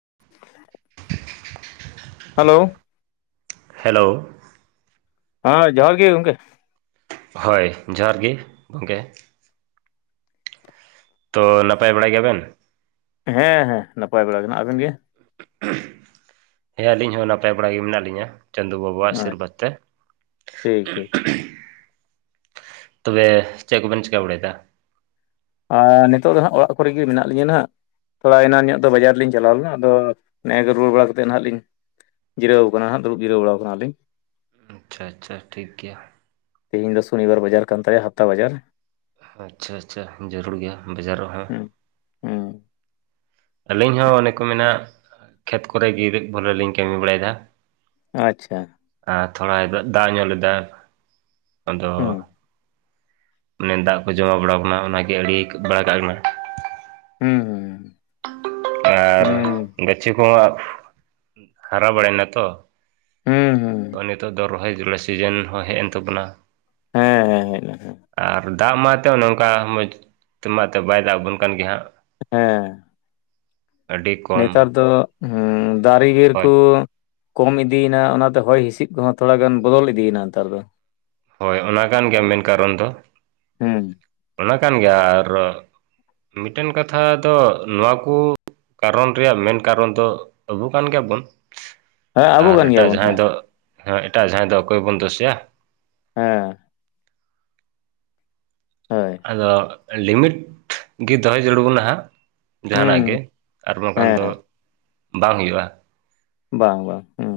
[inaudible] Hello. Hello. ᱦᱮᱸ ᱡᱚᱦᱟᱨ ᱜᱮ ᱜᱚᱢᱠᱮ ᱾ ᱦᱳᱭ ᱡᱚᱦᱟᱨ ᱜᱮ ᱜᱚᱢᱠᱮ ᱾ ᱛᱚ, ᱱᱟᱯᱟᱭ ᱵᱟᱲᱟᱭ ᱜᱮᱭᱟ ᱵᱮᱱ? ᱦᱮᱸ ᱦᱮᱸ ᱱᱟᱯᱟᱭ ᱵᱟᱲᱟ ᱜᱮ ᱟᱵᱮᱱ ᱜᱮ ᱦᱮᱸ ᱟᱹᱞᱤᱧ ᱦᱚᱸ ᱱᱟᱯᱟᱭ ᱵᱟᱲᱟ ᱜᱮ ᱢᱮᱱᱟᱜ ᱞᱤᱧᱟᱹ᱾ ᱪᱟᱫᱳ ᱵᱟᱵᱟ ᱟᱜ ᱟᱪ ᱚᱥᱤᱨᱵᱚᱛ ᱛᱮ ᱴᱷᱤᱠ ᱴᱷᱤᱠ ᱛᱚᱵᱮ ᱪᱮᱫ ᱠᱚᱵᱮᱱ ᱪᱤᱠᱟᱹ ᱵᱟᱲᱟᱭ ᱮᱫᱟ ᱾ ᱟᱨ ᱱᱤᱛᱚᱜ ᱫᱚ ᱦᱟᱸᱜ ᱚᱲᱟᱜ ᱠᱚᱨᱮ ᱜᱮ ᱢᱮᱱᱟᱜ ᱞᱤᱧᱟᱹ ᱱᱟᱦᱟᱜ ᱛᱷᱚᱲᱟ ᱮᱱᱟᱱ ᱧᱚᱜ ᱫᱚ ᱵᱟᱡᱟᱨ ᱞᱤᱧ ᱪᱟᱞᱟᱣ ᱞᱮᱱᱟ᱾ ᱟᱫᱚ ᱱᱮ ᱜᱮ ᱨᱩᱣᱟᱹᱲ ᱵᱟᱲᱟ ᱠᱟᱛᱮᱫ ᱱᱟᱦᱟᱜ ᱞᱤᱧ ᱡᱤᱨᱟᱹᱣ ᱟᱠᱟᱱᱟ ᱦᱟᱸᱜ ᱫᱩᱲᱩᱵ ᱡᱤᱨᱟᱹᱣ ᱟᱠᱟᱱᱟ ᱞᱤᱧ ᱟᱪᱪᱷᱟ ᱟᱪᱪᱷᱟ ᱴᱷᱤᱠ ᱜᱮᱭᱟ᱾ ᱛᱮᱦᱮᱧ ᱫᱚ ᱥᱚᱱᱤᱵᱟᱨ ᱵᱟᱡᱟᱨ ᱠᱟᱱ ᱛᱟᱭᱟ ᱦᱟᱯᱛᱟ ᱵᱟᱡᱟᱨ ᱟᱪᱪᱷᱟ ᱟᱪᱪᱷᱟ ᱡᱟᱹᱨᱩᱲ ᱜᱮᱭᱟ ᱵᱟᱡᱟᱨ ᱨᱮ ᱦᱚᱸ ᱾ ᱦᱩᱸ ᱦᱩᱸ ᱟᱹᱞᱤᱧ ᱦᱚᱸ ᱚᱱᱮ ᱠᱚ ᱢᱮᱱᱟᱜ ᱠᱷᱮᱛ ᱠᱚᱨᱮ ᱜᱮ ᱵᱚᱞᱮ ᱞᱤᱧ ᱠᱟᱹᱢᱤ ᱵᱟᱲᱟᱭ ᱮᱫᱟ᱾ ᱟᱪᱪᱷᱟ ᱟᱨ ᱛᱷᱚᱲᱟ ᱫᱟᱜ ᱧᱚᱜ ᱞᱮᱫᱟ᱾ ᱟᱫᱚ ᱦᱩᱸ ᱢᱮᱱ ᱫᱟᱜ ᱠᱚ ᱡᱚᱢᱟ ᱵᱟᱲᱟ ᱟᱠᱟᱱᱟ ᱚᱱᱟ ᱜᱮ ᱟᱹᱰᱤ ᱵᱟᱲ ᱠᱟᱜ ᱠᱟᱱᱟ᱾ ᱦᱩᱸ ᱦᱩᱸ ᱟᱨ ᱦᱩᱸ ᱜᱟᱹᱪᱷᱤ ᱠᱚ ᱦᱚᱸ ᱦᱟᱨᱟ ᱵᱟᱲᱟᱭ ᱱᱟ ᱛᱚ᱾ ᱦᱮᱸ ᱦᱮᱸ ᱛᱚ ᱱᱤᱛᱚᱜ ᱫᱚ ᱨᱚᱦᱚᱭ ᱡᱩᱞᱟᱭ ᱥᱤᱡᱮᱱ ᱦᱚᱸ ᱦᱮᱡ ᱮᱱ ᱛᱟᱵᱚᱱᱟ᱾ ᱦᱮᱸ ᱦᱮᱸ ᱦᱮᱡ ᱞᱮᱱᱟ ᱟᱨ ᱫᱟᱜ ᱢᱟ ᱮᱱᱛᱮ ᱚᱱᱠᱟ ᱢᱚᱡᱽ ᱛᱮ ᱢᱟ ᱮᱛᱮ ᱵᱟᱭ ᱫᱟᱜ ᱟᱵᱚᱱ ᱠᱟᱱ ᱜᱮ ᱦᱟᱸᱜ ᱦᱮᱸ ᱟᱹᱰᱤ ᱠᱚᱢ ᱱᱮᱛᱟᱨ ᱫᱚ ᱫᱟᱨᱮ ᱵᱤᱨ ᱦᱳᱭ ᱠᱚ ᱠᱚᱢ ᱤᱫᱤᱭᱮᱱᱟ ᱚᱱᱟ ᱛᱮ ᱦᱚᱭ ᱦᱤᱸᱥᱤᱫ ᱠᱚ ᱦᱚᱸ ᱛᱷᱚᱲᱟ ᱜᱟᱱ ᱵᱚᱫᱚᱞ ᱤᱫᱤᱭᱮᱱᱟ ᱱᱮᱛᱟᱨ ᱫᱚ᱾ ᱦᱳᱭ ᱚᱱᱟ ᱠᱟᱱ ᱜᱮᱭᱟ ᱢᱮᱱ ᱠᱟᱨᱚᱱ ᱫᱚ ᱦᱩᱸ ᱚᱱᱟ ᱠᱟᱱ ᱜᱮᱭᱟ ᱟᱨ ᱢᱤᱫ ᱴᱮᱱ ᱠᱟᱛᱷᱟ ᱫᱚ ᱱᱚᱣᱟ ᱠᱚ ᱠᱟᱨᱚᱱ ᱨᱮᱭᱟᱜ ᱢᱮᱱ ᱠᱟᱨᱚᱱ ᱫᱚ ᱟᱵᱚ ᱠᱟᱱ ᱜᱮᱭᱟ ᱵᱚᱱ᱾ ᱦᱮᱸ ᱟᱵᱚ ᱟᱨ ᱠᱟᱱ ᱮᱴᱟᱜ ᱜᱮᱭᱟᱵᱚᱱ ᱦᱳᱭ ᱡᱟᱦᱟᱸᱭ ᱫᱚ ᱮᱴᱟᱜ ᱡᱟᱦᱟᱸᱭ ᱫᱚ ᱚᱠᱚᱭ ᱵᱚᱱ ᱫᱳᱥᱮᱭᱟ᱾ ᱦᱮᱸ ᱦᱳᱭ ᱟᱫᱚ ᱞᱤᱢᱤᱴ ᱜᱮ ᱫᱚᱦᱚᱭ ᱡᱚᱲᱩ ᱵᱚᱱᱟ ᱦᱟᱸᱜ ᱡᱟᱦᱟᱱᱟᱜ ᱦᱩᱸ ᱜᱮ ᱟᱨ ᱵᱟᱝ ᱠᱷᱟᱱ ᱫᱚ ᱦᱮᱸ ᱵᱟᱝ ᱦᱩᱭᱩᱜᱼᱟ᱾ ᱵᱟᱝ ᱵᱟᱝ ᱦᱮᱸ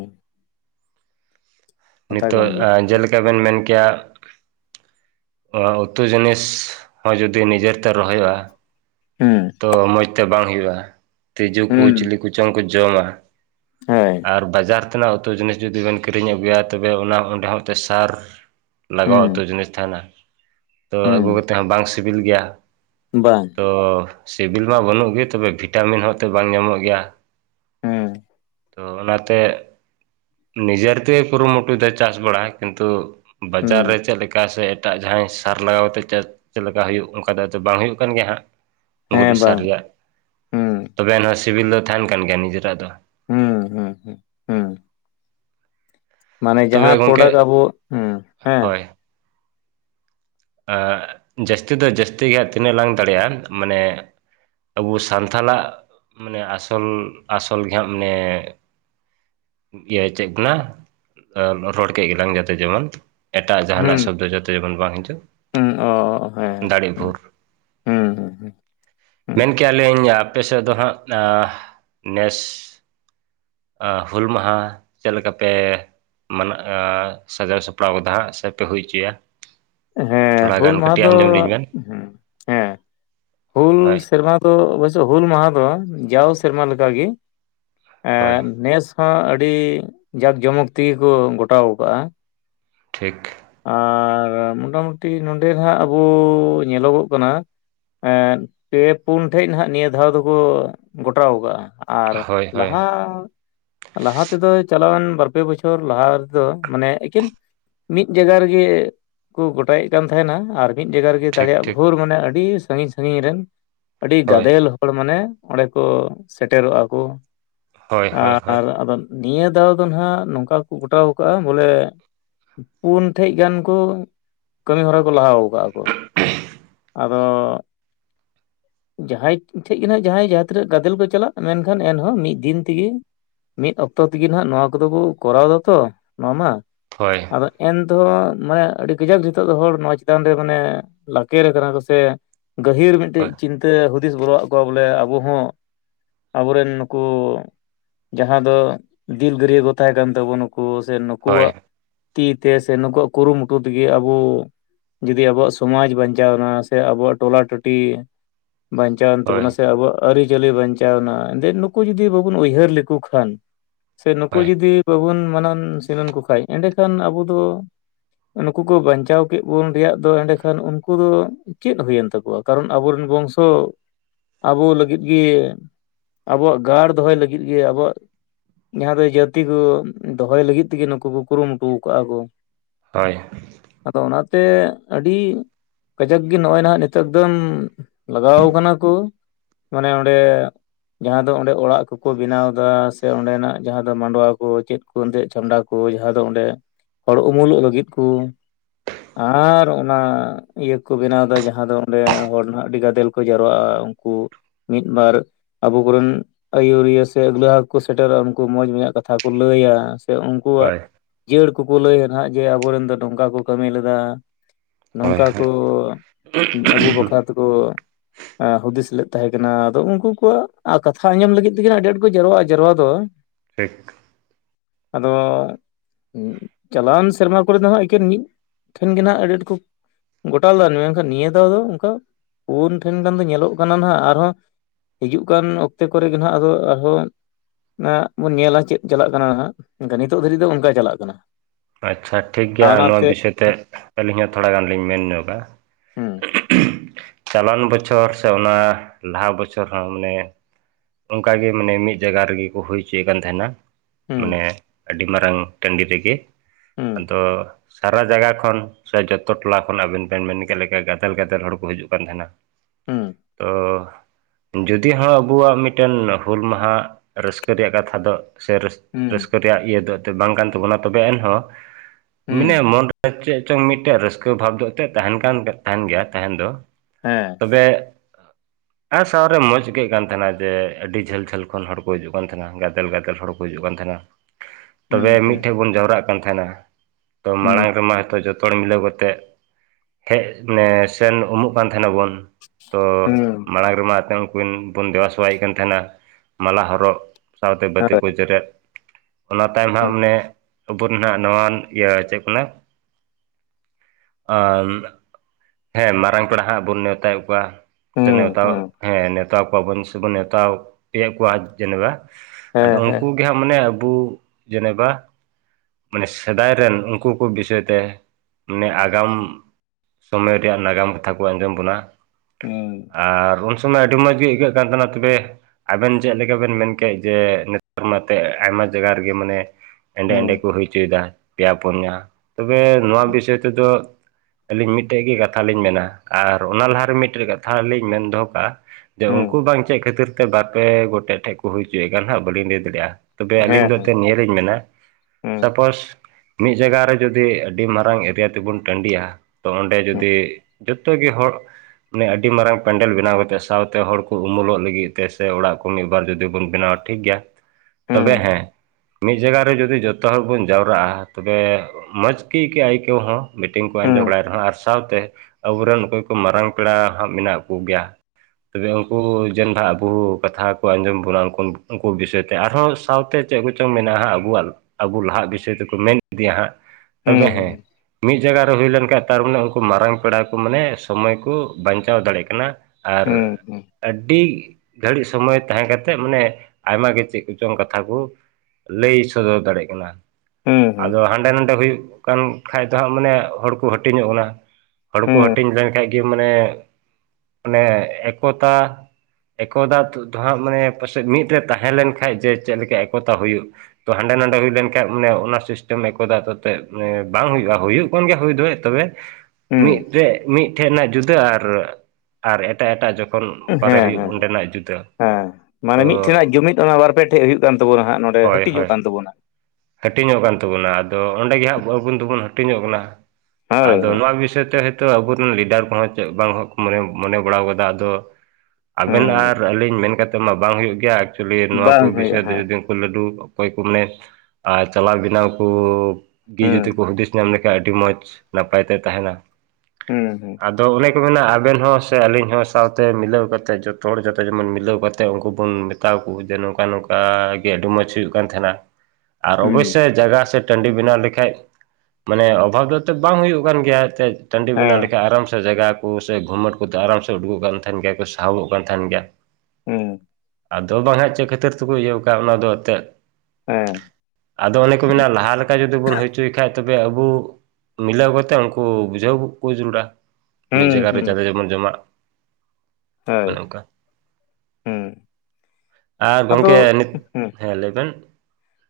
ᱠᱟᱛᱷᱟ ᱱᱤᱛᱚᱜ ᱠᱟᱱ ᱜᱮᱭᱟ ᱡᱮᱞᱮᱠᱟ ᱵᱮᱱ ᱢᱮᱱ ᱠᱮᱭᱟ᱾ ᱱᱚᱣᱟ ᱩᱛᱩ ᱡᱤᱱᱤᱥ ᱦᱚᱸ ᱡᱩᱫᱤ ᱱᱤᱡᱮ ᱛᱮ ᱨᱚᱦᱚᱭᱚᱜᱼᱟ᱾ ᱦᱮᱸ ᱛᱚ ᱢᱚᱡᱽ ᱛᱮ ᱵᱟᱝ ᱦᱩᱭᱩᱜᱼᱟ᱾ ᱛᱤᱡᱩ ᱠᱚ ᱦᱩᱸ ᱪᱤᱞᱤ ᱠᱚᱪᱚᱝ ᱠᱚ ᱡᱚᱢᱟ᱾ ᱦᱳᱭ ᱟᱨ ᱵᱟᱡᱟᱨ ᱛᱮᱱᱟᱜ ᱩᱛᱩ ᱡᱤᱱᱤᱥ ᱡᱩᱫᱤ ᱵᱮᱱ ᱠᱤᱨᱤᱧ ᱟᱹᱜᱩᱭᱟ ᱛᱚᱵᱮ ᱚᱱᱟ ᱚᱸᱰᱮ ᱦᱚᱸ ᱛᱮ ᱥᱟᱨ ᱞᱟᱜᱟᱣ ᱦᱩᱸ ᱩᱛᱩ ᱡᱤᱱᱤᱥ ᱛᱟᱦᱮᱱᱟ ᱛᱳ ᱦᱩᱸ ᱟᱹᱜᱩ ᱛᱮ ᱦᱚᱸ ᱵᱟᱝ ᱥᱤᱵᱤᱞ ᱜᱮᱭᱟ᱾ ᱵᱟᱝ ᱛᱚ ᱥᱤᱵᱤᱞ ᱢᱟ ᱵᱟᱹᱱᱩᱜ ᱜᱮ ᱛᱚ ᱵᱮ ᱵᱷᱤᱴᱟᱢᱤᱱ ᱦᱚᱸᱛᱚ ᱵᱟᱝ ᱧᱟᱢᱚᱜ ᱜᱮᱭᱟ᱾ ᱦᱮᱸ ᱛᱚ ᱚᱱᱟᱛᱮ ᱱᱤᱡᱮᱨ ᱛᱮ ᱠᱩᱨᱩ ᱢᱩᱩᱴᱩ ᱫᱚ ᱪᱟᱥ ᱵᱟᱲᱟ ᱠᱤᱱᱛᱩ ᱦᱩᱸ ᱵᱟᱡᱟᱨ ᱨᱮ ᱪᱮᱫ ᱞᱮᱠᱟ ᱥᱮ ᱮᱴᱟᱜ ᱡᱟᱦᱟᱸᱭ ᱥᱟᱨ ᱞᱟᱜᱟᱣ ᱠᱟᱛᱮᱫ ᱪᱮᱫ ᱪᱮᱫ ᱞᱮᱠᱟ ᱦᱩᱭᱩᱜ ᱚᱱᱠᱟ ᱫᱚ ᱛᱚ ᱵᱟᱝ ᱦᱩᱭᱩᱜ ᱠᱟᱱ ᱜᱮᱭᱟ ᱦᱟᱸᱜ ᱦᱮᱸ ᱜᱩᱨᱤᱡ ᱥᱟᱨ ᱵᱟᱝ ᱨᱮᱭᱟᱜ ᱦᱩᱸ ᱛᱚ ᱵᱮ ᱮᱱᱦᱚᱸ ᱥᱤᱵᱤᱞ ᱫᱚ ᱛᱟᱦᱮᱱ ᱠᱟᱱ ᱜᱮᱭᱟ ᱱᱤᱡᱮᱨᱟᱜ ᱫᱚ᱾ ᱦᱩᱸ ᱦᱩᱸ ᱦᱩᱸ ᱦᱩᱸ ᱢᱟᱱᱮ ᱛᱚᱵᱮ ᱡᱟᱦᱟᱸ ᱯᱨᱚᱰᱟᱠᱴ ᱜᱚᱝᱠᱮ ᱟᱵᱚ ᱦᱩᱸ ᱦᱮᱸ ᱟᱸ ᱡᱟᱹᱥᱛᱤ ᱫᱚ ᱡᱟᱹᱥᱛᱤ ᱜᱮ ᱦᱟᱸᱜ ᱛᱤᱱᱟᱹᱜ ᱞᱟᱝ ᱫᱟᱲᱮᱭᱟᱜᱼᱟ ᱢᱟᱱᱮ ᱟᱵᱚ ᱥᱟᱱᱛᱷᱟᱞᱟᱜ ᱢᱟᱱᱮ ᱟᱥᱚᱞ ᱟᱥᱚᱞ ᱜᱷᱮᱢ ᱦᱟᱸᱜ ᱢᱟᱱᱮ ᱜᱤᱭᱟᱭ ᱪᱮᱜ ᱠᱟᱱᱟ ᱮᱸ ᱨᱚᱲ ᱠᱮᱜ ᱜᱮᱞᱟᱝ ᱡᱟᱛᱮ ᱡᱮᱢᱚᱱ ᱮᱴᱟᱜ ᱡᱟᱸᱦᱟ ᱱᱟᱜ ᱦᱩᱸ ᱥᱚᱵᱽᱫᱚ ᱡᱟᱛᱮ ᱡᱮᱢᱚᱱ ᱵᱟᱝ ᱦᱤᱡᱩᱜ ᱦᱩᱸ ᱚ ᱦᱮᱸ ᱫᱟᱲᱮᱜ ᱦᱩᱸ ᱵᱷᱳᱨ ᱦᱩᱸ ᱦᱩᱸ ᱦᱩᱸ ᱢᱮᱱ ᱠᱮᱜᱼᱟ ᱞᱤᱧ ᱟᱯᱮ ᱥᱮᱫ ᱫᱚ ᱱᱷᱟᱸᱜ ᱟᱸ ᱱᱮᱥ ᱟᱻ ᱦᱩᱞ ᱢᱟᱦᱟ ᱪᱮᱫ ᱞᱮᱠᱟ ᱯᱮ ᱢᱟᱱᱟᱜᱼᱟ ᱥᱟᱜᱟᱣ ᱥᱟᱯᱲᱟᱣ ᱠᱚ ᱫᱚ ᱦᱟᱸᱜ ᱥᱮᱯᱮ ᱦᱩᱭ ᱪᱩᱭᱟ᱾ ᱦᱮᱸ ᱦᱩᱞ ᱢᱟᱸᱦᱟ ᱫᱚ ᱞᱤᱧ ᱵᱮᱱ ᱦᱮᱸ ᱦᱩᱞ ᱦᱳᱭ ᱥᱮᱨᱢᱟ ᱫᱚ ᱚᱵᱳᱥᱥᱳ ᱦᱩᱞ ᱢᱟᱦᱟ ᱫᱚ ᱡᱟᱣ ᱥᱮᱨᱢᱟ ᱞᱮᱠᱟ ᱜᱤ ᱮᱻ ᱦᱳᱭ ᱱᱮᱥ ᱦᱟᱸᱜ ᱟᱹᱰᱤ ᱡᱟᱠ ᱡᱚᱢᱚᱠ ᱛᱤᱜᱤ ᱠᱚ ᱜᱷᱚᱴᱟᱣ ᱠᱟᱜᱼᱟ ᱴᱷᱤᱠ᱾ ᱟᱨ ᱢᱚᱴᱟᱢᱩᱴᱤ ᱱᱚᱸᱰᱮ ᱦᱟᱸᱜ ᱟᱵᱚ ᱧᱮᱞᱚᱜᱚᱜ ᱠᱟᱱᱟ᱾ ᱮᱸᱫ ᱯᱮ ᱯᱩᱱ ᱴᱷᱮᱡ ᱱᱟᱜ ᱱᱤᱭᱟᱹ ᱫᱷᱟᱣ ᱫᱚᱠᱚ ᱜᱚᱴᱟᱣ ᱠᱟᱜᱼᱟ ᱟᱨ ᱦᱳᱭ ᱦᱳᱭ ᱞᱟᱦᱟ, ᱞᱟᱦᱟ ᱛᱮᱫᱚ ᱪᱟᱞᱟᱣᱮᱱ ᱵᱟᱨᱯᱮ ᱵᱚᱪᱷᱚᱨ ᱞᱟᱦᱟ ᱨᱮᱫᱚ ᱢᱟᱱᱮ ᱮᱠᱮᱱ ᱡᱟᱜᱟ ᱨᱤᱜᱮ ᱠᱚ ᱜᱚᱴᱟᱭᱮᱫ ᱠᱟᱱ ᱛᱟᱸᱦᱮᱱᱟ ᱟᱨ ᱢᱤᱫ ᱡᱟᱭᱜᱟ ᱨᱤᱜᱮ ᱴᱷᱤᱠ ᱫᱟᱲᱮᱭᱟᱜ ᱴᱷᱤᱠ ᱵᱷᱳᱨ ᱢᱟᱱᱮ ᱟᱹᱰᱤ ᱥᱟᱺᱜᱤᱧ ᱥᱟᱺᱜᱤᱧ ᱨᱮᱱ ᱟᱹᱰᱤ ᱦᱳᱭ ᱜᱟᱫᱮᱞ ᱦᱚᱲ ᱢᱟᱱᱮ ᱚᱸᱰᱮ ᱠᱚ ᱥᱮᱴᱮᱨᱚᱜᱼᱟ ᱠᱩ ᱦᱳᱭ ᱦᱳᱭ ᱟᱨ ᱦᱳᱭ ᱟᱫᱚ ᱱᱤᱭᱟᱹ ᱫᱟᱣ ᱫᱚ ᱱᱟᱜ ᱱᱚᱝᱠᱟ ᱠᱚ ᱜᱷᱚᱴᱟᱣ ᱠᱟᱜᱼᱟ ᱵᱚᱞᱮ ᱯᱩᱱ ᱴᱷᱮᱡ ᱜᱟᱱ ᱠᱚ ᱠᱟᱹᱢᱤ ᱦᱚᱨᱟ ᱠᱚ ᱞᱟᱦᱟᱣ ᱠᱟᱜᱼᱟ ᱠᱚ ᱟᱫᱚᱻ ᱡᱟᱦᱟᱸᱭ ᱴᱷᱮᱡ ᱜᱮ ᱱᱟᱦᱟᱸᱜ ᱡᱟᱦᱟᱸᱭ ᱡᱟᱦᱟᱸ ᱛᱤᱱᱟᱹᱜ ᱜᱟᱫᱮᱞ ᱠᱚ ᱪᱟᱞᱟᱜ ᱢᱮᱱᱠᱷᱟᱱ ᱮᱱᱦᱚᱸ ᱢᱤᱫ ᱫᱤᱱ ᱛᱤᱜᱤ ᱢᱤᱫ ᱚᱠᱛᱚ ᱛᱤᱜᱤ ᱱᱷᱟᱸᱜ ᱱᱚᱣᱟ ᱠᱚᱫᱚ ᱵᱚ ᱠᱚᱨᱟᱣ ᱮᱫᱟ ᱛᱚ ᱱᱚᱣᱟ ᱢᱟ᱾ ᱦᱚᱭ, ᱮᱱᱫᱦᱚ ᱢᱟᱱᱮ ᱟᱹᱰᱤ ᱠᱟᱡᱟᱠ ᱱᱤᱛᱚᱜ ᱫᱚ ᱦᱚᱲ ᱱᱚᱣᱟ ᱪᱮᱛᱟᱱ ᱨᱮ ᱢᱟᱱᱮ ᱞᱟᱠᱮᱨ ᱠᱟᱱᱟ ᱠᱚ ᱥᱮ ᱜᱟᱹᱦᱤᱨ ᱢᱤᱜᱴᱤᱡ ᱦᱳᱭ ᱪᱤᱱᱛᱟᱹ ᱦᱩᱫᱤᱥ ᱵᱚᱞᱚᱭᱟᱜ ᱠᱚᱣᱟ ᱵᱚᱞᱮ ᱟᱵᱚ ᱦᱚᱸ, ᱟᱵᱚᱨᱮᱱ ᱱᱩᱠᱩ ᱡᱟᱦᱟᱸᱭ ᱫᱚ ᱫᱤᱞ ᱜᱟᱹᱨᱭᱟᱹ ᱠᱚ ᱛᱟᱦᱮᱸ ᱠᱟᱱ ᱛᱟᱵᱚ ᱱᱩᱠᱩ ᱥᱮ ᱱᱩᱠ- ᱦᱚᱭ, ᱛᱤ ᱛᱮ ᱥᱮ ᱱᱩᱠᱩᱣᱟᱜ ᱠᱩᱨᱩᱢᱩᱴᱩ ᱛᱮᱜᱮ ᱟᱵᱚ ᱡᱩᱫᱤ ᱟᱵᱚᱣᱟᱜ ᱥᱚᱢᱟᱡᱽ ᱵᱟᱧᱪᱟᱣ ᱮᱱᱟ ᱥᱮ ᱟᱵᱚᱣᱟᱜ ᱴᱚᱞᱟ ᱴᱩᱴᱤ ᱵᱟᱧᱪᱟᱣᱮᱱ ᱦᱳᱭ ᱛᱟᱵᱚᱱᱟ ᱦᱳᱭ ᱥᱮ ᱟᱵᱚᱣᱟᱜ ᱟᱹᱨᱤᱪᱟᱹᱞᱤ ᱵᱟᱧᱪᱟᱣ ᱱᱟ ᱫᱮᱱ ᱱᱩᱠᱩ ᱡᱩᱫᱤ ᱵᱟᱵᱚᱱ ᱩᱭᱦᱟᱹᱨ ᱞᱮᱠᱚ ᱠᱷᱟᱱ ᱥᱮ ᱱᱩᱠᱩ ᱦᱳᱭ ᱡᱩᱫᱤ ᱵᱟᱵᱚᱱ ᱢᱟᱱᱟᱱ ᱥᱮᱱᱟᱹᱱ ᱠᱚ ᱠᱷᱟᱡ ᱮᱸᱰᱮ ᱠᱷᱟᱱ ᱟᱵᱚ ᱫᱚ ᱱᱩᱠᱩ ᱠᱚ ᱵᱟᱧᱪᱟᱣ ᱠᱮᱜ ᱵᱚᱱ ᱨᱮᱭᱟᱜ ᱫᱚ ᱮᱸᱰᱮᱠᱷᱟᱱ ᱩᱱᱠᱩ ᱫᱚ ᱪᱮᱫ ᱦᱩᱭᱮᱱ ᱛᱟᱠᱚᱣᱟ ᱠᱟᱨᱚᱱ ᱟᱵᱚᱨᱮᱱ ᱵᱚᱝᱥᱚ ᱟᱵᱚ ᱞᱟᱹᱜᱤᱫ ᱜᱤ ᱟᱵᱚᱣᱟᱜ ᱜᱟᱲ ᱫᱚᱦᱚᱭ ᱞᱟᱹᱜᱤᱫ ᱜᱮ ᱟᱵᱚᱣᱟᱜ ᱡᱟᱦᱟᱸ ᱫᱚ ᱡᱟᱹᱛᱤ ᱠᱚ ᱫᱚᱦᱚᱭ ᱞᱟᱹᱜᱤᱫ ᱛᱤᱜᱤ ᱱᱩᱠᱩ ᱠᱚ ᱠᱩᱨᱩᱢᱩᱴᱩᱣ ᱠᱟᱜᱼᱟ ᱠᱚ᱾ ᱦᱚᱭ ᱦᱚᱭ ᱟᱫᱚ ᱚᱱᱟ ᱛᱮ ᱟᱹᱰᱤ ᱠᱟᱡᱟᱠ ᱜᱮ ᱱᱚᱜ-ᱚᱭ ᱱᱟᱦᱟᱜ ᱱᱤᱛᱚᱜ ᱫᱚᱹᱝ ᱞᱟᱜᱟᱣ ᱠᱟᱱᱟ ᱠᱚ ᱚᱱᱮ ᱚᱸᱰᱮ ᱡᱟᱦᱟᱸ ᱫᱚ ᱚᱸᱰᱮ ᱚᱲᱟᱜ ᱠᱚᱠᱚ ᱵᱮᱱᱟᱣᱫᱟ ᱥᱮ ᱚᱸᱰᱮᱱᱟᱜ ᱡᱟᱦᱟᱸ ᱫᱚ ᱢᱟᱸᱰᱚᱣᱟ ᱠᱚ ᱪᱮᱫ? ᱠᱚ ᱮᱱᱛᱮᱡ ᱪᱷᱟᱢᱰᱟ ᱠᱚ ᱡᱟᱦᱟᱸ ᱫᱚ ᱚᱸᱰᱮ ᱦᱚᱲ ᱩᱢᱩᱞᱚᱜ ᱞᱟᱹᱜᱤᱫ ᱠᱩ ᱟᱨ ᱚᱱᱟ ᱤᱭᱟᱹ ᱠᱩ ᱵᱮᱱᱟᱣᱫᱟ ᱡᱟᱦᱟᱸ ᱫᱚ ᱚᱸᱰᱮ ᱦᱚᱲ ᱱᱟᱦᱟᱜ ᱟᱹᱰᱤ ᱜᱟᱫᱮᱞ ᱠᱚ ᱡᱟᱨᱚᱣᱟᱜᱼᱟ ᱩᱝᱠᱩ ᱢᱤᱫᱵᱟᱨ ᱟᱵᱚ ᱠᱚᱨᱮᱱ ᱟᱹᱭᱩᱨᱤᱭᱟᱹ ᱥᱮ ᱟᱹᱜᱞᱟᱹᱦᱟ ᱠᱩ ᱥᱮᱴᱮᱨᱚᱜᱼᱟ ᱩᱱᱠᱩ ᱢᱚᱸᱡᱽ ᱢᱚᱡᱽᱟᱜ ᱠᱟᱛᱷᱟ ᱠᱚ ᱞᱟᱹᱭᱟ ᱥᱮ ᱩᱱᱠᱩᱣᱟᱜ ᱦᱳᱭ ᱡᱤᱭᱟᱹᱲ ᱠᱩᱠᱩ ᱞᱟᱹᱭᱟ ᱱᱟᱜ ᱡᱮ ᱟᱵᱚᱨᱮᱱ ᱫᱚ ᱱᱚᱝᱠᱟ ᱠᱩ ᱠᱟᱹᱢᱤ ᱞᱮᱫᱟ ᱦᱳᱭ ᱱᱚᱝᱠᱟ ᱦᱳᱭ ᱠᱚ ᱟᱹᱵᱩ ᱵᱟᱠᱷᱨᱟ ᱛᱮᱠᱚ ᱟ ᱦᱩᱫᱤᱥ ᱞᱮᱫ ᱛᱟᱦᱮᱸ ᱠᱟᱱᱟ ᱟᱫᱚ ᱩᱱᱠᱩ ᱠᱚᱣᱟᱜ ᱠᱟᱛᱷᱟ ᱟᱸᱡᱚᱢ ᱞᱟᱹᱜᱤᱫ ᱛᱮᱜᱮ ᱟᱹᱰᱤ ᱟᱸᱴ ᱠᱚ ᱡᱟᱨᱣᱟᱜᱼᱟ ᱡᱟᱨᱣᱟ ᱫᱚ ᱾ ᱴᱷᱤᱠ ᱟᱫᱚᱻ [unintelligible] ᱪᱟᱞᱟᱣᱮᱱ ᱥᱮᱨᱢᱟ ᱠᱚᱨᱮ ᱫᱚ ᱦᱟᱜ ᱮᱠᱮᱱ ᱢᱤᱫ ᱴᱷᱮᱱ ᱜᱮ ᱱᱟᱜ ᱟᱹᱰᱤ ᱟᱸᱴ ᱠᱩ ᱜᱚᱴᱟ ᱞᱮᱫᱟ ᱢᱮᱱᱠᱷᱟᱱ ᱱᱤᱭᱟᱹ ᱫᱷᱟᱣ ᱫᱚ ᱚᱱᱠᱟ ᱯᱩᱱ ᱴᱷᱮᱱ ᱜᱟᱱ ᱫᱚ ᱧᱮᱞᱚᱜ ᱠᱟᱱᱟ ᱱᱟᱦᱟᱜ ᱟᱨᱦᱚᱸ ᱦᱤᱡᱩᱜ ᱠᱟᱱ ᱚᱠᱛᱮ ᱠᱚᱨᱮ ᱜᱮ ᱱᱟᱦᱟᱸᱜ ᱟᱫᱚ ᱟᱨᱦᱚᱸ ᱚᱱᱟ ᱵᱚᱱ ᱧᱮᱞᱟ ᱪᱮᱫ ᱪᱟᱞᱟᱜ ᱠᱟᱱᱟ ᱱᱟᱦᱟᱜ ᱢᱮᱱᱠᱟᱷᱟᱱ ᱱᱤᱛᱳᱜ ᱫᱷᱟᱹᱨᱤᱡ ᱫᱚ ᱚᱱᱠᱟ ᱪᱟᱞᱟᱜ ᱠᱟᱱᱟ ᱾ ᱟᱪᱪᱷᱟ ᱴᱷᱤᱠᱜᱮᱭᱟ ᱱᱚᱣᱟ ᱵᱤᱥᱚᱭ ᱛᱮ ᱟᱹᱞᱤᱧ ᱦᱚᱸ ᱛᱷᱚᱲᱟ ᱜᱟᱱ ᱞᱤᱧ ᱢᱮᱱ ᱧᱚᱜᱟ ᱾ ᱦᱩᱸ ᱪᱟᱞᱟᱣᱮᱱ ᱵᱚᱪᱷᱚᱨ ᱥᱮ ᱚᱱᱟ ᱞᱟᱦᱟ ᱵᱚᱪᱷᱚᱨ ᱦᱚᱸ ᱢᱟᱱᱮ ᱚᱱᱠᱟᱜᱮ ᱢᱟᱱᱮ ᱢᱤᱫ ᱡᱟᱭᱜᱟ ᱨᱮᱜᱮ ᱠᱚ ᱦᱩᱭ ᱦᱚᱪᱚᱭᱮ ᱠᱟᱱ ᱛᱟᱦᱮᱱᱟ ᱦᱩᱸ ᱢᱟᱱᱮ ᱟᱹᱰᱤ ᱢᱟᱨᱟᱝ ᱴᱟᱺᱰᱤ ᱨᱮᱜᱮ, ᱦᱩᱸ ᱟᱫᱚ ᱥᱟᱨᱟ ᱡᱟᱜᱟ ᱠᱷᱚᱱ ᱥᱮ ᱡᱚᱛᱚ ᱴᱚᱞᱟ ᱠᱷᱚᱱ ᱟᱵᱮᱱ ᱵᱮᱱ ᱢᱮᱱ ᱠᱮᱫ ᱞᱮᱠᱟ ᱜᱟᱫᱮᱞ ᱜᱟᱫᱮᱞ ᱦᱚᱲ ᱠᱚ ᱦᱤᱡᱩᱜ ᱠᱟᱱ ᱛᱟᱦᱮᱱᱟ ᱦᱩᱸ ᱾ ᱛᱚᱻ ᱡᱩᱫᱤ ᱦᱚᱸ ᱟᱵᱚᱣᱟᱜ ᱢᱤᱫ ᱴᱮᱱ ᱦᱩᱞ ᱢᱟᱦᱟ ᱨᱟᱹᱥᱠᱟᱹ ᱨᱮᱭᱟᱜ ᱠᱟᱛᱷᱟ ᱫᱚ ᱥᱮ ᱨᱟᱹᱥ ᱦᱩᱸ ᱨᱟᱹᱥᱠᱟᱹ ᱨᱮᱭᱟᱜ ᱤᱭᱟᱹ ᱫᱚ ᱛᱮ ᱵᱟᱝ ᱠᱟᱱ ᱛᱟᱵᱚᱱᱟ ᱛᱚᱵᱮ ᱮᱱᱦᱚᱸ ᱦᱩᱸ ᱢᱮᱱᱮ ᱢᱚᱱᱨᱮ ᱪᱮᱫ ᱪᱚᱝ ᱢᱤᱫᱴᱮᱡ ᱨᱟᱹᱥᱠᱟᱹ ᱵᱷᱟᱵᱽ ᱫᱚ ᱮᱛᱮᱫ ᱛᱟᱦᱮᱱ ᱠᱟᱱ ᱛᱟᱦᱮᱱ ᱜᱮᱭᱟ ᱛᱟᱦᱮᱱ ᱫᱚ ᱦᱮᱸ ᱛᱚᱵᱮ ᱟ ᱥᱟᱶᱨᱮ ᱢᱚᱡᱽ ᱟᱹᱭᱠᱟᱹᱜ ᱠᱟᱱ ᱛᱟᱦᱮᱱᱟ᱾ ᱡᱮ ᱟᱹᱰᱤ ᱡᱷᱟᱹᱞ ᱡᱷᱟᱹᱞ ᱠᱷᱚᱱ ᱦᱚᱲ ᱠᱩ ᱦᱤᱡᱩᱜ ᱠᱟᱱ ᱛᱟᱦᱮᱱᱟ ᱜᱟᱫᱮᱞ ᱜᱟᱫᱮᱞ ᱦᱚᱲ ᱠᱩ ᱦᱤᱡᱩᱜ ᱠᱟᱱ ᱛᱟᱦᱮᱱᱟ ᱾ ᱦᱩᱸ ᱛᱚᱵᱮ ᱢᱤᱫ ᱦᱩᱸ ᱴᱷᱮᱱ ᱵᱚᱱ ᱡᱟᱣᱨᱟᱜ ᱠᱟᱱ ᱛᱟᱦᱮᱱᱟ ᱛᱚ ᱦᱩᱸ ᱢᱟᱲᱟᱝ ᱨᱮᱢᱟ [unintelligible] ᱡᱚᱛᱚ ᱦᱚᱲ ᱢᱤᱞᱟᱹᱣ ᱠᱟᱛᱮ ᱦᱮᱡ ᱱᱮ ᱥᱮᱱ ᱩᱢᱩᱜ ᱠᱟᱱ ᱛᱟᱦᱮᱱᱟ ᱵᱚᱱ ᱾ ᱛᱚ ᱦᱩᱸ ᱢᱟᱲᱟᱝ ᱨᱮᱢᱟ ᱮᱛᱚᱢ [unintelligible] [unintelligible] ᱠᱟᱱ ᱛᱟᱦᱮᱱᱟ ᱢᱟᱞᱟ ᱦᱚᱨᱚᱜ ᱥᱟᱶᱛᱮ ᱵᱟᱹᱛᱤ ᱦᱳᱭ ᱠᱚ ᱡᱮᱨᱮᱫ ᱚᱱᱟ ᱛᱟᱭᱚᱢ ᱦᱟᱸᱜ ᱦᱩᱸ ᱢᱟᱱᱮ ᱟᱵᱚᱨᱮᱱ ᱦᱟᱸᱜ ᱱᱚᱣᱟᱱ ᱤᱭᱟᱹ ᱪᱮᱫ ᱠᱚ ᱞᱟᱹᱭᱟ [unintelligible] ᱦᱮᱸ ᱢᱟᱨᱟᱝ ᱯᱮᱲᱟ ᱦᱟᱸᱜ ᱵᱚᱱ ᱱᱮᱣᱛᱟᱭᱮᱫ ᱠᱚᱣᱟ ᱾ ᱥᱮ ᱦᱩᱸ ᱱᱮᱣᱛᱟ, ᱦᱩᱸ ᱦᱮᱸ ᱱᱮᱶᱛᱟ ᱠᱚᱣᱟᱵᱚᱱ ᱥᱮᱵᱚᱱ ᱱᱮᱣᱛᱮᱫ ᱠᱚᱣᱟ ᱡᱮᱱᱮᱵᱟ ᱟᱫᱚ ᱦᱮᱸ ᱦᱮᱸ ᱩᱱᱠᱩ ᱜᱮ ᱦᱟᱸᱜ ᱢᱟᱱᱮ ᱟᱹᱵᱩ ᱡᱮᱱᱮᱵᱟ ᱢᱟᱱᱮ ᱥᱮᱫᱟᱭ ᱨᱮᱱ ᱩᱱᱠᱩ ᱠᱚ ᱵᱤᱥᱚᱭ ᱛᱮ ᱢᱟᱱᱮ ᱟᱜᱟᱢ ᱥᱚᱢᱚᱭ ᱨᱮᱭᱟᱜ ᱱᱟᱜᱟᱢ ᱠᱟᱛᱷᱟ ᱠᱚ ᱟᱸᱡᱚᱢ ᱵᱚᱱᱟ ᱩᱸ ᱟᱨ ᱩᱱ ᱥᱚᱢᱚᱭ ᱟᱹᱰᱤ ᱢᱚᱡᱽ ᱜᱮ ᱟᱹᱭᱠᱟᱹᱜ ᱠᱟᱱ ᱛᱟᱦᱮᱱᱟ ᱛᱚᱵᱮ ᱟᱵᱮᱱ ᱪᱮᱫ ᱞᱮᱠᱟ ᱵᱮᱱ ᱢᱮᱱ ᱠᱮᱫ ᱡᱮ ᱱᱮᱛᱟᱨ ᱢᱟ ᱮᱛᱮᱫ ᱟᱭᱢᱟ ᱡᱟᱭᱜᱟ ᱨᱮᱜᱮ ᱢᱟᱱᱮ ᱮᱸᱰᱮ ᱮᱸᱰᱮ ᱠᱚ ᱦᱩᱭ ᱦᱚᱪᱚᱭᱮᱫᱟ ᱯᱮᱭᱟ ᱯᱩᱱᱭᱟ ᱛᱚᱵᱮ ᱱᱚᱣᱟ ᱵᱤᱥᱚᱭ ᱛᱮᱫᱚ ᱟᱹᱞᱤᱧ ᱢᱤᱫᱴᱮᱡ ᱜᱮ ᱠᱟᱛᱷᱟ ᱞᱤᱧ ᱢᱮᱱᱟ, ᱟᱨ ᱚᱱᱟ ᱞᱟᱦᱟᱨᱮ ᱢᱤᱫᱴᱮᱡ ᱠᱟᱛᱷᱟ ᱞᱤᱧ ᱢᱮᱱ ᱫᱚᱦᱚ ᱠᱟᱜᱼᱟ ᱡᱮ ᱩᱱᱠᱩ ᱵᱟᱝ ᱪᱮᱫ ᱠᱷᱟᱹᱛᱤᱨ ᱛᱮ ᱵᱟᱨᱯᱮ ᱜᱚᱴᱮᱡ ᱴᱷᱮᱡ ᱠᱚ ᱦᱩᱭ ᱦᱚᱪᱚᱭᱮᱫ ᱠᱟᱱ ᱦᱟᱸᱜ ᱵᱟᱹᱞᱤᱧ ᱞᱟᱹᱭ ᱫᱟᱲᱮᱭᱟᱜᱼᱟ ᱾ ᱛᱚᱵᱮ ᱟᱹᱞᱤᱧ ᱫᱚ ᱮᱛᱮ ᱱᱤᱭᱟᱹ ᱞᱤᱧ ᱢᱮᱱᱟ ᱥᱟᱯᱳᱥ ᱢᱤᱫ ᱡᱟᱜᱟ ᱨᱮ ᱡᱩᱫᱤ ᱟᱹᱰᱤ ᱢᱟᱨᱟᱝ ᱮᱨᱤᱭᱟ ᱛᱮᱵᱚᱱ ᱴᱟᱺᱰᱤᱭᱟ ᱛᱚ ᱚᱸᱰᱮ ᱡᱩᱫᱤ ᱡᱚᱛᱚ ᱜᱮ ᱦᱚᱲ ᱢᱟᱱᱮ ᱟᱹᱰᱤ ᱢᱟᱨᱟᱝ ᱯᱮᱱᱰᱮᱞ ᱵᱮᱱᱟᱣ ᱠᱟᱛᱮ ᱥᱟᱶᱛᱮ ᱦᱚᱲ ᱠᱚ ᱩᱢᱩᱞᱚᱜ ᱞᱟᱹᱜᱤᱫ ᱞᱟᱹᱜᱤᱫ ᱛᱮᱥ ᱚᱲᱟᱜ ᱠᱚ ᱢᱤᱫ ᱵᱟᱨ ᱡᱩᱫᱤ ᱵᱚᱱ ᱵᱮᱱᱟᱣ ᱴᱷᱤᱠ ᱜᱮᱭᱟ ᱛᱚᱵᱮ ᱦᱮᱸᱼᱼ ᱢᱤᱫ ᱡᱟᱭᱜᱟ ᱨᱮ ᱡᱩᱫᱤ ᱡᱚᱛᱚ ᱦᱚᱲ ᱵᱚᱱ ᱡᱟᱣᱨᱟᱜᱼᱟ, ᱛᱚᱵᱮ ᱢᱚᱡᱽ ᱜᱮ ᱟᱹᱭᱠᱟᱹᱜᱼᱟ ᱟᱹᱭᱠᱟᱹᱣ ᱦᱚᱸ ᱢᱤᱴᱤᱝ ᱠᱚ ᱟᱸᱡᱚᱢ ᱵᱟᱲᱟᱭ ᱨᱮᱦᱚᱸ ᱟᱨ ᱥᱟᱶᱛᱮ ᱟᱵᱚᱨᱮᱱ ᱚᱠᱚᱭ ᱢᱟᱨᱟᱝ ᱯᱮᱲᱟ ᱦᱟᱸᱜ ᱢᱮᱱᱟᱜ ᱠᱚᱜᱮᱭᱟ ᱛᱚᱵᱮ ᱩᱱᱠᱩᱼᱼ ᱡᱮᱱ ᱦᱟᱜ ᱟᱵᱚ ᱠᱟᱛᱷᱟ ᱠᱚ ᱟᱸᱡᱚᱢ ᱵᱚᱱᱟ ᱩᱱ ᱩᱱᱠᱩ ᱵᱤᱥᱚᱭ ᱛᱮ ᱟᱨᱦᱚᱸ ᱥᱟᱶᱛᱮ ᱪᱮᱫ ᱠᱚᱪᱚᱝ ᱢᱮᱱᱟᱜᱼᱟ ᱟᱵᱚᱣᱟᱜ ᱟᱵᱚ ᱞᱟᱦᱟᱜ ᱵᱤᱥᱚᱭ ᱛᱮᱠᱚ ᱢᱮᱱ ᱤᱫᱤᱭᱟ ᱦᱟᱸᱜ ᱛᱚᱵᱮ ᱦᱮᱸᱼᱼ ᱢᱤᱫ ᱡᱟᱭᱜᱟ ᱨᱮ ᱦᱩᱭ ᱞᱮᱱᱠᱟᱱ ᱛᱟᱨ ᱢᱟᱱᱮ ᱩᱱᱠᱩ ᱢᱟᱨᱟᱝ ᱯᱮᱲᱟ ᱠᱚ ᱢᱟᱱᱮ ᱥᱚᱢᱚᱭ ᱠᱚ ᱵᱟᱧᱪᱟᱣ ᱫᱟᱲᱮᱭᱟᱜ ᱠᱟᱱᱟ ᱾ ᱦᱮᱸ ᱦᱮᱸ ᱾ ᱟᱹᱰᱤ ᱜᱷᱟᱹᱲᱤᱡ ᱥᱚᱢᱚᱭ ᱛᱟᱦᱮᱸ ᱠᱟᱛᱮᱫ ᱢᱟᱱᱮ ᱟᱭᱢᱟ ᱜᱮ ᱪᱮᱫ ᱠᱚᱪᱚᱝ ᱠᱟᱛᱷᱟ ᱠᱩᱼᱼ ᱞᱟᱹᱭ ᱥᱚᱫᱚᱨ ᱫᱟᱲᱭᱟᱜ ᱠᱟᱱᱟ ᱾ ᱟᱫᱚ ᱦᱟᱸᱰᱮ ᱱᱟᱰᱮ ᱦᱩᱭᱩᱜᱼᱼ ᱠᱟᱱ ᱠᱷᱟᱡ ᱫᱚ ᱦᱟᱸᱜ ᱢᱟᱱᱮ ᱦᱚᱲ ᱠᱚ ᱦᱟᱹᱴᱤᱧᱚᱜ ᱠᱟᱱᱟ ᱦᱚᱲ ᱠᱚ ᱦᱟᱹᱴᱤᱧ ᱞᱮᱱᱠᱷᱟᱡ ᱜᱮ ᱢᱟᱱᱮᱼᱼ ᱢᱟᱱᱮ ᱮᱠᱚᱛᱟ ᱮᱠᱚᱛᱟ ᱫᱚᱦᱟᱸᱜ ᱢᱟᱱᱮ ᱯᱟᱥᱮᱡ ᱢᱤᱫ ᱨᱮ ᱛᱟᱦᱮᱸ ᱞᱮᱱᱠᱟᱱᱡ ᱡᱮ ᱪᱮᱫ ᱞᱮᱠᱟ ᱮᱠᱚᱛᱟ ᱦᱩᱭᱩᱜ ᱛᱚ ᱦᱟᱸᱰᱮ ᱱᱟᱰᱮ ᱦᱩᱭ ᱞᱮᱱ ᱠᱷᱟᱱᱡ ᱢᱟᱱᱮ ᱚᱱᱟ ᱥᱤᱥᱴᱮᱢ ᱮᱠ ᱫᱟᱜ ᱛᱮᱫᱮ ᱵᱟᱝ ᱦᱩᱭᱩᱜᱼᱟ ᱦᱩᱭᱩᱜ ᱠᱟᱱ ᱜᱮᱭᱟ ᱦᱩᱭ ᱫᱚ᱾ ᱛᱚᱵᱮ ᱢᱤᱫᱴᱮᱡ ᱢᱤᱫᱴᱷᱮᱱ ᱨᱮᱱᱟᱜ ᱡᱩᱫᱟᱹ ᱟᱨ ᱮᱴᱟᱜ ᱮᱴᱟᱜ ᱡᱚ ᱠᱷᱚᱱᱼᱼ ᱚᱠᱟᱨᱮ ᱦᱮᱸ ᱦᱩᱭᱩᱜ ᱚᱸᱰᱮᱱᱟᱜᱼᱼ ᱦᱮᱸ ᱢᱟᱱᱮ ᱢᱤᱫ ᱴᱷᱮᱱᱟᱜ ᱡᱩᱢᱤᱫ ᱚᱱᱟ ᱵᱟᱨ ᱯᱮ ᱴᱷᱮᱡ ᱦᱩᱭᱩᱜ ᱠᱟᱱ ᱛᱟᱵᱚᱱᱟ ᱦᱟᱸᱜ ᱱᱚᱸᱰᱮ ᱦᱳᱭ ᱦᱟᱹᱴᱤᱧᱚᱜ ᱦᱳᱭ ᱠᱟᱱ ᱛᱟᱵᱚᱱᱟ᱾ ᱦᱟᱹᱴᱤᱧᱚᱜ ᱠᱟᱱ ᱛᱟᱵᱚᱱᱟ ᱟᱫᱚ ᱚᱸᱰᱮ ᱜᱮ ᱦᱟᱸᱜ ᱟᱵᱩᱱ ᱫᱚᱵᱚᱱ ᱦᱟᱹᱴᱤᱧᱚᱜ ᱠᱟᱱᱟ᱾ ᱦᱳᱭ ᱟᱫᱚ ᱦᱳᱭ᱾ ᱱᱚᱣᱟ ᱵᱤᱥᱚᱭ ᱛᱮ ᱦᱚᱳᱭᱛᱳ ᱟᱵᱚᱨᱮᱱ ᱞᱤᱰᱟᱨ ᱠᱚᱦᱚᱸ ᱪᱮᱫ ᱵᱟᱝ ᱢᱚᱱᱮ ᱵᱟᱲᱟ ᱠᱟᱫᱟ ᱟᱫᱚᱼᱼ ᱟᱵᱮᱱ ᱦᱩᱸ ᱟᱨ ᱟᱹᱞᱤᱧ ᱢᱮᱱ ᱠᱟᱛᱮ ᱢᱟ ᱵᱟᱝ ᱦᱩᱭᱩᱜ ᱜᱮᱭᱟ ᱮᱠᱪᱩᱭᱮᱞᱤ ᱱᱚᱣᱟ ᱠᱚ ᱵᱟᱝ ᱦᱩᱭᱩᱜᱼᱟ ᱵᱤᱥᱚᱭ ᱫᱚ ᱦᱮᱸ᱾ ᱡᱩᱫᱤᱼᱼ ᱞᱟᱹᱰᱩ ᱚᱠᱚᱭ ᱠᱚ ᱢᱟᱱᱮ ᱟᱨ ᱪᱟᱞᱟᱣ ᱵᱮᱱᱟᱣ ᱠᱚᱜ ᱦᱩᱸ ᱡᱩᱫᱤ ᱠᱚ ᱦᱩᱫᱤᱥᱼᱼ ᱧᱟᱢ ᱞᱮᱠᱷᱟᱡ ᱟᱹᱰᱤ ᱢᱚᱡᱽ ᱱᱟᱯᱟᱭ ᱛᱮ ᱛᱟᱦᱮᱱᱟ᱾ ᱦᱩᱸ ᱦᱩᱸ ᱟᱫᱚ ᱚᱱᱮ ᱠᱚ ᱢᱮᱱᱟ ᱟᱵᱮᱱ ᱦᱚᱸ ᱥᱮ ᱟᱹᱞᱤᱧ ᱦᱚᱸ ᱥᱟᱶᱛᱮ ᱢᱤᱞᱟᱹᱣ ᱠᱟᱼᱼ ᱠᱟᱛᱮᱫ ᱡᱚᱛᱚ ᱦᱚᱲ ᱡᱟᱛᱮ ᱡᱮᱢᱚᱱ ᱢᱤᱞᱟᱹᱣ ᱠᱟᱛᱮᱫ ᱩᱱᱠᱩ ᱵᱚᱱ ᱢᱮᱛᱟᱣ ᱠᱚ ᱡᱮ ᱱᱚᱝᱠᱟ ᱱᱚᱝᱠᱟ ᱜᱮ ᱟᱹᱰᱤ ᱢᱚᱡᱽ ᱦᱩᱭᱩᱜ ᱠᱟᱱ ᱛᱟᱦᱮᱱᱟ᱾ ᱟᱨ ᱦᱩᱸ ᱚᱵᱚᱥᱚᱭ ᱡᱟᱭᱜᱟ ᱥᱮᱼᱼ ᱴᱟᱺᱰᱤ ᱵᱮᱱᱟᱣ ᱞᱮᱠᱷᱟᱡ ᱢᱟᱱᱮ ᱚᱵᱷᱟᱵᱽ ᱫᱚ ᱮᱛᱮᱫ ᱵᱟᱝ ᱦᱩᱭᱩᱜ ᱠᱟᱱ ᱜᱮᱭᱟ ᱮᱱᱛᱮᱫᱼᱼ ᱴᱟᱺᱰᱤ ᱵᱮᱱᱟᱣ ᱦᱮᱸ ᱞᱮᱠᱟᱱᱡ ᱟᱨᱟᱢ ᱥᱮ ᱡᱟᱭᱜᱟ ᱠᱚ ᱥᱮ ᱜᱩᱢᱟᱹᱴ ᱠᱚᱛᱮ ᱟᱨᱟᱢ ᱥᱮ ᱩᱰᱩᱠᱚᱜ ᱠᱟᱱ ᱛᱟᱦᱮᱱ ᱜᱮᱭᱟ ᱠᱚ ᱥᱟᱦᱚᱵᱚᱜ ᱠᱟᱱ ᱛᱟᱦᱮᱱ ᱜᱮᱭᱟ᱾ ᱚᱸ ᱟᱫᱚ ᱵᱟᱝ ᱦᱟᱜ ᱪᱮᱫ ᱠᱷᱟᱹᱛᱤᱨ ᱛᱮᱠᱚ ᱤᱭᱟᱹᱣ ᱠᱟᱜ ᱚᱱᱟᱫᱚ ᱮᱱᱮᱫᱼᱼ ᱦᱮᱸ ᱟᱫᱚ ᱚᱱᱮ ᱠᱚ ᱢᱮᱱᱟ ᱞᱟᱦᱟ ᱞᱮᱠᱟ ᱡᱩᱫᱤ ᱵᱚᱱ ᱦᱩᱭ ᱦᱚᱪᱚᱭ ᱠᱷᱟᱡ ᱛᱚᱵᱮ ᱟᱵᱚᱼᱼ ᱢᱤᱞᱟᱹᱣ ᱠᱟᱛᱮᱜ ᱩᱱᱠᱩ ᱵᱩᱡᱷᱟᱹᱣ ᱠᱚ ᱡᱟᱹᱨᱩᱲᱟ ᱢᱤᱫ ᱦᱩᱸ ᱡᱟᱭᱜᱟ ᱨᱮ ᱦᱩᱸ ᱡᱟᱛᱮ ᱡᱮᱢᱚᱱ ᱡᱚᱢᱟᱜᱼᱼ ᱦᱳᱭ ᱦᱮᱸ ᱟᱨ ᱜᱚᱝᱠᱮ ᱱᱤᱛ ᱦᱮᱸ ᱞᱟᱹᱭ ᱵᱮᱱ?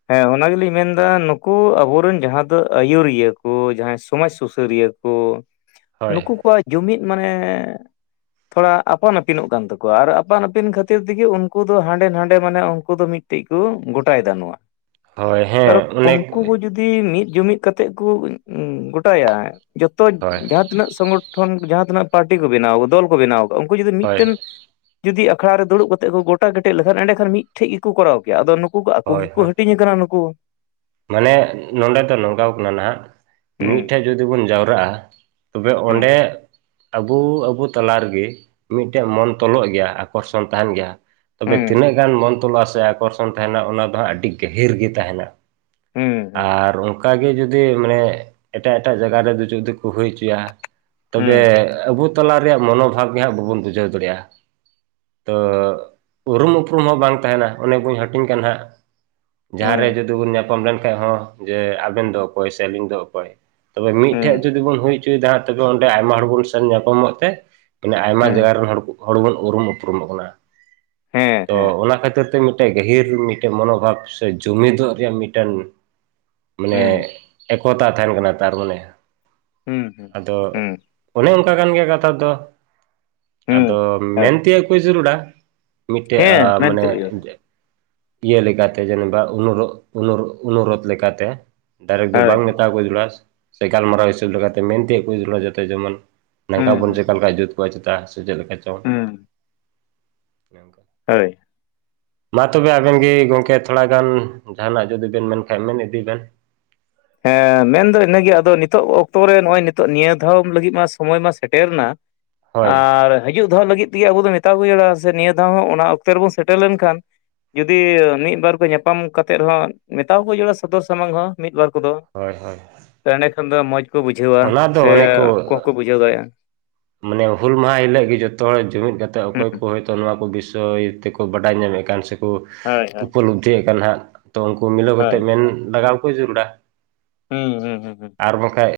ᱦᱮᱸ ᱚᱱᱟ ᱜᱮᱞᱤᱧ ᱢᱮᱱᱫᱟ ᱱᱩᱠᱩ ᱟᱵᱚᱨᱮᱱ ᱡᱟᱦᱟᱸ ᱡᱟᱦᱟᱸ ᱫᱚ ᱟᱹᱭᱩᱨᱤᱭᱟᱹ ᱠᱚ ᱡᱟᱦᱟᱸᱭ ᱥᱚᱢᱟᱡᱽ ᱥᱩᱥᱟᱹᱨᱤᱭᱟᱹ ᱠᱚ, ᱦᱳᱭ ᱱᱩᱠᱩ ᱠᱚᱣᱟᱜ ᱡᱩᱢᱤᱫ ᱢᱟᱱᱮᱼᱼ ᱛᱷᱚᱲᱟ ᱟᱯᱟᱱ ᱟᱹᱯᱤᱱᱚᱜ ᱠᱟᱱ ᱛᱟᱠᱚᱣᱟ ᱟᱨ ᱟᱯᱟᱱ ᱟᱹᱯᱤᱱ ᱠᱷᱟᱹᱛᱤᱨ ᱛᱮᱜᱮ ᱩᱱᱠᱩ ᱫᱚ ᱦᱟᱸᱰᱮ ᱱᱟᱷᱟᱰᱮ ᱢᱟᱱᱮ ᱩᱱᱠᱩ ᱫᱚ ᱢᱤᱫᱼᱼ ᱢᱤᱫᱴᱤᱡ ᱠᱚ ᱜᱚᱴᱟᱭ ᱮᱫᱟ ᱱᱚᱣᱟ᱾ ᱦᱳᱭ ᱦᱮᱸ ᱠᱟᱨᱚᱱ ᱚᱱᱮᱠ ᱩᱱᱠᱩ ᱠᱚ ᱡᱩᱫᱤ ᱢᱤᱫ ᱡᱩᱢᱤᱫ ᱠᱟᱛᱮᱜ ᱠᱚ ᱜᱚᱴᱟᱭᱟ᱾ ᱡᱚᱛᱚ ᱦᱳᱭ ᱡᱟᱦᱟᱸ ᱛᱤᱱᱟᱹᱜ ᱥᱚᱝᱜᱚᱴᱷᱚᱱ ᱡᱟᱦᱟᱸ ᱛᱤᱱᱟᱹᱜ ᱯᱟᱨᱴᱤ ᱠᱚ ᱵᱮᱱᱟᱣ ᱫᱚᱞ ᱠᱚ ᱵᱮᱱᱟᱣᱟᱼᱼ ᱩᱱᱠᱩ ᱡᱩᱫᱤ ᱦᱳᱭ ᱢᱤᱫᱴᱮᱱᱼᱼ ᱡᱩᱫᱤ ᱟᱠᱷᱲᱟ ᱨᱮ ᱫᱩᱲᱩᱵ ᱠᱟᱛᱮ ᱠᱚ ᱜᱚᱴᱟ ᱠᱮᱴᱮᱡ ᱞᱮᱠᱷᱟᱱ ᱮᱸᱰᱮᱠᱷᱟᱱ ᱢᱤᱫᱴᱷᱮᱱ ᱜᱮᱠᱚ ᱠᱚᱨᱟᱣ ᱠᱮᱭᱟ ᱟᱫᱚ ᱱᱩᱠᱩ ᱠᱚ ᱟᱠᱚ ᱦᱳᱭ ᱜᱮᱼᱼ ᱦᱳᱭ ᱦᱟᱹᱴᱤᱧ ᱟᱠᱟᱱᱟ ᱱᱩᱠᱩᱼᱼ ᱢᱟᱱᱮ ᱱᱚᱰᱮ ᱫᱚ ᱱᱚᱝᱠᱟ ᱠᱟᱱᱟ ᱱᱟᱦᱟᱜ ᱦᱩᱸ ᱢᱤᱫᱴᱷᱮᱡᱼᱼ ᱡᱩᱫᱤ ᱵᱚᱱ ᱡᱟᱣᱨᱟᱜᱼᱟ ᱛᱚᱵᱮ ᱦᱩᱸ ᱚᱸᱰᱮ ᱟᱵᱚ ᱟᱵᱚ ᱛᱟᱞᱟ ᱨᱮᱜᱮ ᱢᱤᱫᱴᱮᱱ ᱢᱚᱱ ᱛᱚᱞᱚᱜ ᱜᱮᱭᱟ ᱟᱠᱚᱨᱥᱚᱱ ᱛᱟᱦᱮᱱ ᱜᱮᱭᱟ ᱛᱚᱵᱮ ᱦᱩᱸ ᱛᱤᱱᱟᱹᱜ ᱜᱟᱱ ᱢᱚᱱᱛᱚᱞᱟ ᱥᱮ ᱟᱠᱚᱨᱥᱚᱱ ᱛᱟᱦᱮᱱᱟ ᱚᱱᱟ ᱫᱚ ᱦᱟᱸᱜ ᱟᱹᱰᱤ ᱜᱟᱹᱦᱤᱨ ᱜᱮ ᱛᱟᱦᱮᱱᱟ᱾ ᱦᱩᱸ ᱦᱩᱸ ᱟᱨ ᱚᱱᱠᱟᱜᱮ ᱡᱩᱫᱤ ᱢᱟᱱᱮ ᱮᱴᱟᱜ-ᱮᱴᱟᱜ ᱡᱟᱭᱜᱟ ᱨᱮ ᱡᱩᱫᱤ ᱠᱚ ᱦᱩᱭ ᱦᱚᱪᱚᱭᱟ ᱛᱚᱵᱮ ᱦᱩᱸ ᱟᱵᱚ ᱛᱟᱞᱟ ᱨᱮᱭᱟᱜ ᱢᱚᱱᱳᱵᱷᱟᱵᱽ ᱜᱮᱦᱟᱸᱜ ᱵᱟᱵᱚᱱ ᱵᱩᱡᱷᱟᱹᱣ ᱫᱟᱲᱮᱭᱟᱜᱼᱟ᱾ ᱛᱚ ᱩᱨᱩᱢ ᱩᱯᱨᱩᱢ ᱦᱚᱸ ᱵᱟᱝ ᱛᱟᱦᱮᱱᱟ ᱚᱱᱮ ᱵᱟᱹᱧ ᱦᱟᱹᱴᱤᱧ ᱠᱟᱱ ᱦᱟᱸᱜ ᱡᱟᱦᱟᱸ ᱨᱮ ᱦᱩᱸ ᱡᱩᱫᱤ ᱵᱳᱱ ᱧᱟᱯᱟᱢ ᱞᱮᱱᱠᱷᱟᱡ ᱦᱚᱸ ᱡᱮ ᱟᱵᱮᱱ ᱫᱚ ᱚᱠᱚᱭ ᱥᱮ ᱟᱹᱞᱤᱧ ᱫᱚ ᱚᱠᱚᱭ? ᱛᱚᱵᱮ ᱢᱤᱫ ᱴᱷᱮᱡ ᱦᱩᱸ ᱡᱩᱫᱤ ᱵᱚᱱ ᱦᱩᱭ ᱦᱚᱪᱚᱭᱮᱫᱟ ᱛᱚᱵᱮ ᱚᱱᱰᱮ ᱟᱭᱢᱟ ᱦᱚᱲ ᱵᱚᱱ ᱥᱮᱱ ᱧᱟᱯᱟᱢᱚᱜ ᱛᱮ ᱢᱟᱱᱮ ᱟᱭᱢᱟ ᱦᱩᱸ ᱡᱟᱭᱜᱟ ᱨᱮᱱ ᱦᱚᱲ ᱦᱚᱲ ᱵᱚᱱ ᱩᱨᱩᱢ ᱩᱯᱨᱩᱢᱚᱜ ᱠᱟᱱᱟ ᱦᱮᱸ ᱛᱚ ᱦᱮᱸ ᱚᱱᱟ ᱠᱷᱟᱹᱛᱤᱨ ᱛᱮ ᱢᱤᱫ ᱢᱤᱫᱴᱮᱱ ᱜᱟᱹᱦᱤᱨ ᱢᱤᱫᱴᱮᱱ ᱢᱚᱱᱳᱵᱷᱟᱵ ᱥᱮ ᱡᱩᱢᱤᱫᱚᱜ ᱨᱮᱭᱟᱜ ᱢᱤᱫᱴᱮᱱ ᱢᱟᱱᱮ ᱦᱩᱸ ᱮᱠᱚᱛᱟ ᱛᱟᱦᱮᱱ ᱠᱟᱱᱟ ᱛᱟᱨ ᱢᱟᱱᱮ ᱦᱩᱸ ᱟᱫᱚ ᱚᱱᱮ ᱚᱱᱠᱟ ᱠᱟᱱ ᱜᱮᱭᱟ ᱠᱟᱛᱷᱟ ᱫᱚ ᱟᱫᱚ ᱢᱮᱱᱛᱮᱭᱟᱜ ᱠᱚ ᱡᱟᱹᱨᱩᱲᱟ ᱢᱤᱫᱴᱮᱡ ᱢᱟᱱᱮ ᱢᱮᱱᱛᱮ ᱦᱩᱭᱩᱜᱼᱟ ᱤᱭᱟᱹ ᱞᱮᱠᱟᱛᱮ ᱡᱟᱹᱱᱤᱵᱟ ᱩᱱᱩᱨᱚᱜ ᱩᱱᱩᱨᱚᱜ ᱩᱱᱩᱨᱳᱫᱷ ᱞᱮᱠᱟᱛᱮ ᱰᱟᱭᱨᱮᱠᱴ ᱫᱚ ᱦᱳᱭ ᱵᱟᱝ ᱦᱳᱭ ᱢᱮᱛᱟᱣᱟᱠᱚ ᱡᱟᱹᱨᱩᱲᱟᱹᱥ ᱥᱮ ᱜᱟᱞᱢᱟᱨᱟᱣ ᱦᱤᱥᱟᱹᱵᱽ ᱞᱮᱠᱟᱛᱮ ᱢᱮᱱ ᱛᱤᱭᱳᱜ ᱠᱚ ᱡᱟᱹᱨᱩᱲᱟᱹ ᱡᱟᱛᱮ ᱡᱮᱢᱚᱱ ᱱᱟᱝᱠᱟ ᱦᱩᱸ ᱵᱚᱱ ᱦᱩᱸ ᱪᱮᱠᱟ ᱦᱩᱸ ᱞᱮᱠᱷᱟᱡ ᱡᱩᱛ ᱠᱚᱜᱼᱟ ᱪᱮᱛᱟ ᱥᱮ ᱪᱮᱫ ᱞᱮᱠᱟ ᱪᱚᱝ ᱦᱩᱸ [inaudible] ᱦᱟᱹᱭ ᱢᱟ ᱛᱚᱵᱮ ᱟᱵᱮᱱ ᱜᱤ ᱜᱚᱢᱠᱮ ᱛᱷᱚᱲᱟ ᱜᱟᱱ ᱡᱟᱦᱟᱱᱟᱜ ᱡᱩᱫᱤ ᱵᱮᱱ ᱢᱮᱱ ᱠᱷᱟᱱ ᱢᱮᱱ ᱤᱫᱤ ᱵᱮᱱ᱾ ᱦᱮᱸ ᱢᱮᱱᱫᱚ ᱤᱱᱟᱹᱜᱮ ᱟᱫᱚ ᱱᱤᱛᱚᱜ ᱚᱠᱛᱚ ᱨᱮ ᱱᱚᱜᱼᱚᱭ ᱱᱤᱛᱚᱜ ᱱᱤᱭᱟᱹ ᱫᱷᱟᱣ ᱞᱟᱹᱜᱤᱫ ᱢᱟ ᱥᱚᱢᱚᱭ ᱢᱟ ᱥᱮᱴᱮᱨᱮᱱᱟ ᱦᱳᱭ ᱟᱨ ᱦᱤᱡᱩᱜ ᱫᱷᱟᱣ ᱞᱟᱹᱜᱤᱫ ᱛᱮᱜᱮ ᱟᱵᱚ ᱫᱚ ᱢᱮᱛᱟ ᱠᱚ [unintelligible] ᱱᱤᱭᱟᱹ ᱫᱷᱟᱣ ᱦᱚᱸ ᱚᱱᱟ ᱚᱠᱛᱮ ᱨᱮᱵᱚᱱ ᱥᱮᱴᱮᱨ ᱞᱮᱱᱠᱷᱟᱱ ᱡᱩᱫᱤ ᱢᱤᱫ ᱵᱟᱨ ᱠᱚ ᱧᱟᱯᱟᱢ ᱠᱟᱛᱮᱫ ᱨᱮᱦᱚᱸ ᱢᱮᱛᱟᱣᱟᱠᱚ ᱡᱟᱹᱨᱩᱲᱟᱹ ᱥᱚᱫᱚᱨ ᱥᱟᱢᱟᱝᱚᱜᱼᱟ ᱢᱤᱫ-ᱵᱟᱨ ᱠᱚᱫᱚ ᱦᱳᱭ ᱦᱳᱭ ᱮᱸᱰᱮ ᱠᱷᱟᱱ ᱫᱚ ᱢᱚᱡᱽ ᱠᱚ ᱵᱩᱡᱷᱟᱹᱣᱟ ᱚᱱᱟ ᱥᱮ ᱫᱚ ᱚᱱᱮ ᱠᱩ ᱦᱚᱸ ᱠᱚ ᱵᱩᱡᱷᱟᱹᱣ ᱫᱟᱲᱮᱭᱟᱜᱼᱟ᱾ ᱢᱟᱱᱮ ᱦᱩᱞ ᱢᱟᱦᱟᱸ ᱦᱤᱞᱟᱹᱜ ᱜᱤ ᱡᱚᱛᱚ ᱦᱚᱲ ᱡᱩᱢᱤᱫ ᱠᱟᱛᱮ ᱚᱠᱚᱭ ᱦᱩᱸ ᱠᱚ ᱱᱚᱣᱟ ᱠᱚ ᱵᱤᱥᱚᱭ ᱛᱮᱠᱚ ᱵᱟᱰᱟᱭ ᱧᱟᱢᱮᱫ ᱠᱟᱱ ᱥᱮᱠᱚ ᱦᱳᱭ ᱦᱳᱭ ᱩᱯᱚᱞᱚᱵᱽᱫᱷᱤᱭᱮᱫ ᱠᱟᱱ ᱦᱟᱸᱜ ᱛᱚ ᱩᱱᱠᱩ ᱢᱤᱞᱟᱹᱣ ᱦᱳᱭ ᱠᱟᱛᱮᱜ ᱢᱮᱱ ᱞᱟᱜᱟᱣ ᱠᱚ ᱡᱟᱹᱨᱩᱲᱟ ᱦᱩᱸ ᱦᱩᱸ ᱦᱩᱸ ᱦᱩᱸ ᱟᱨ ᱵᱟᱝᱠᱷᱟᱡ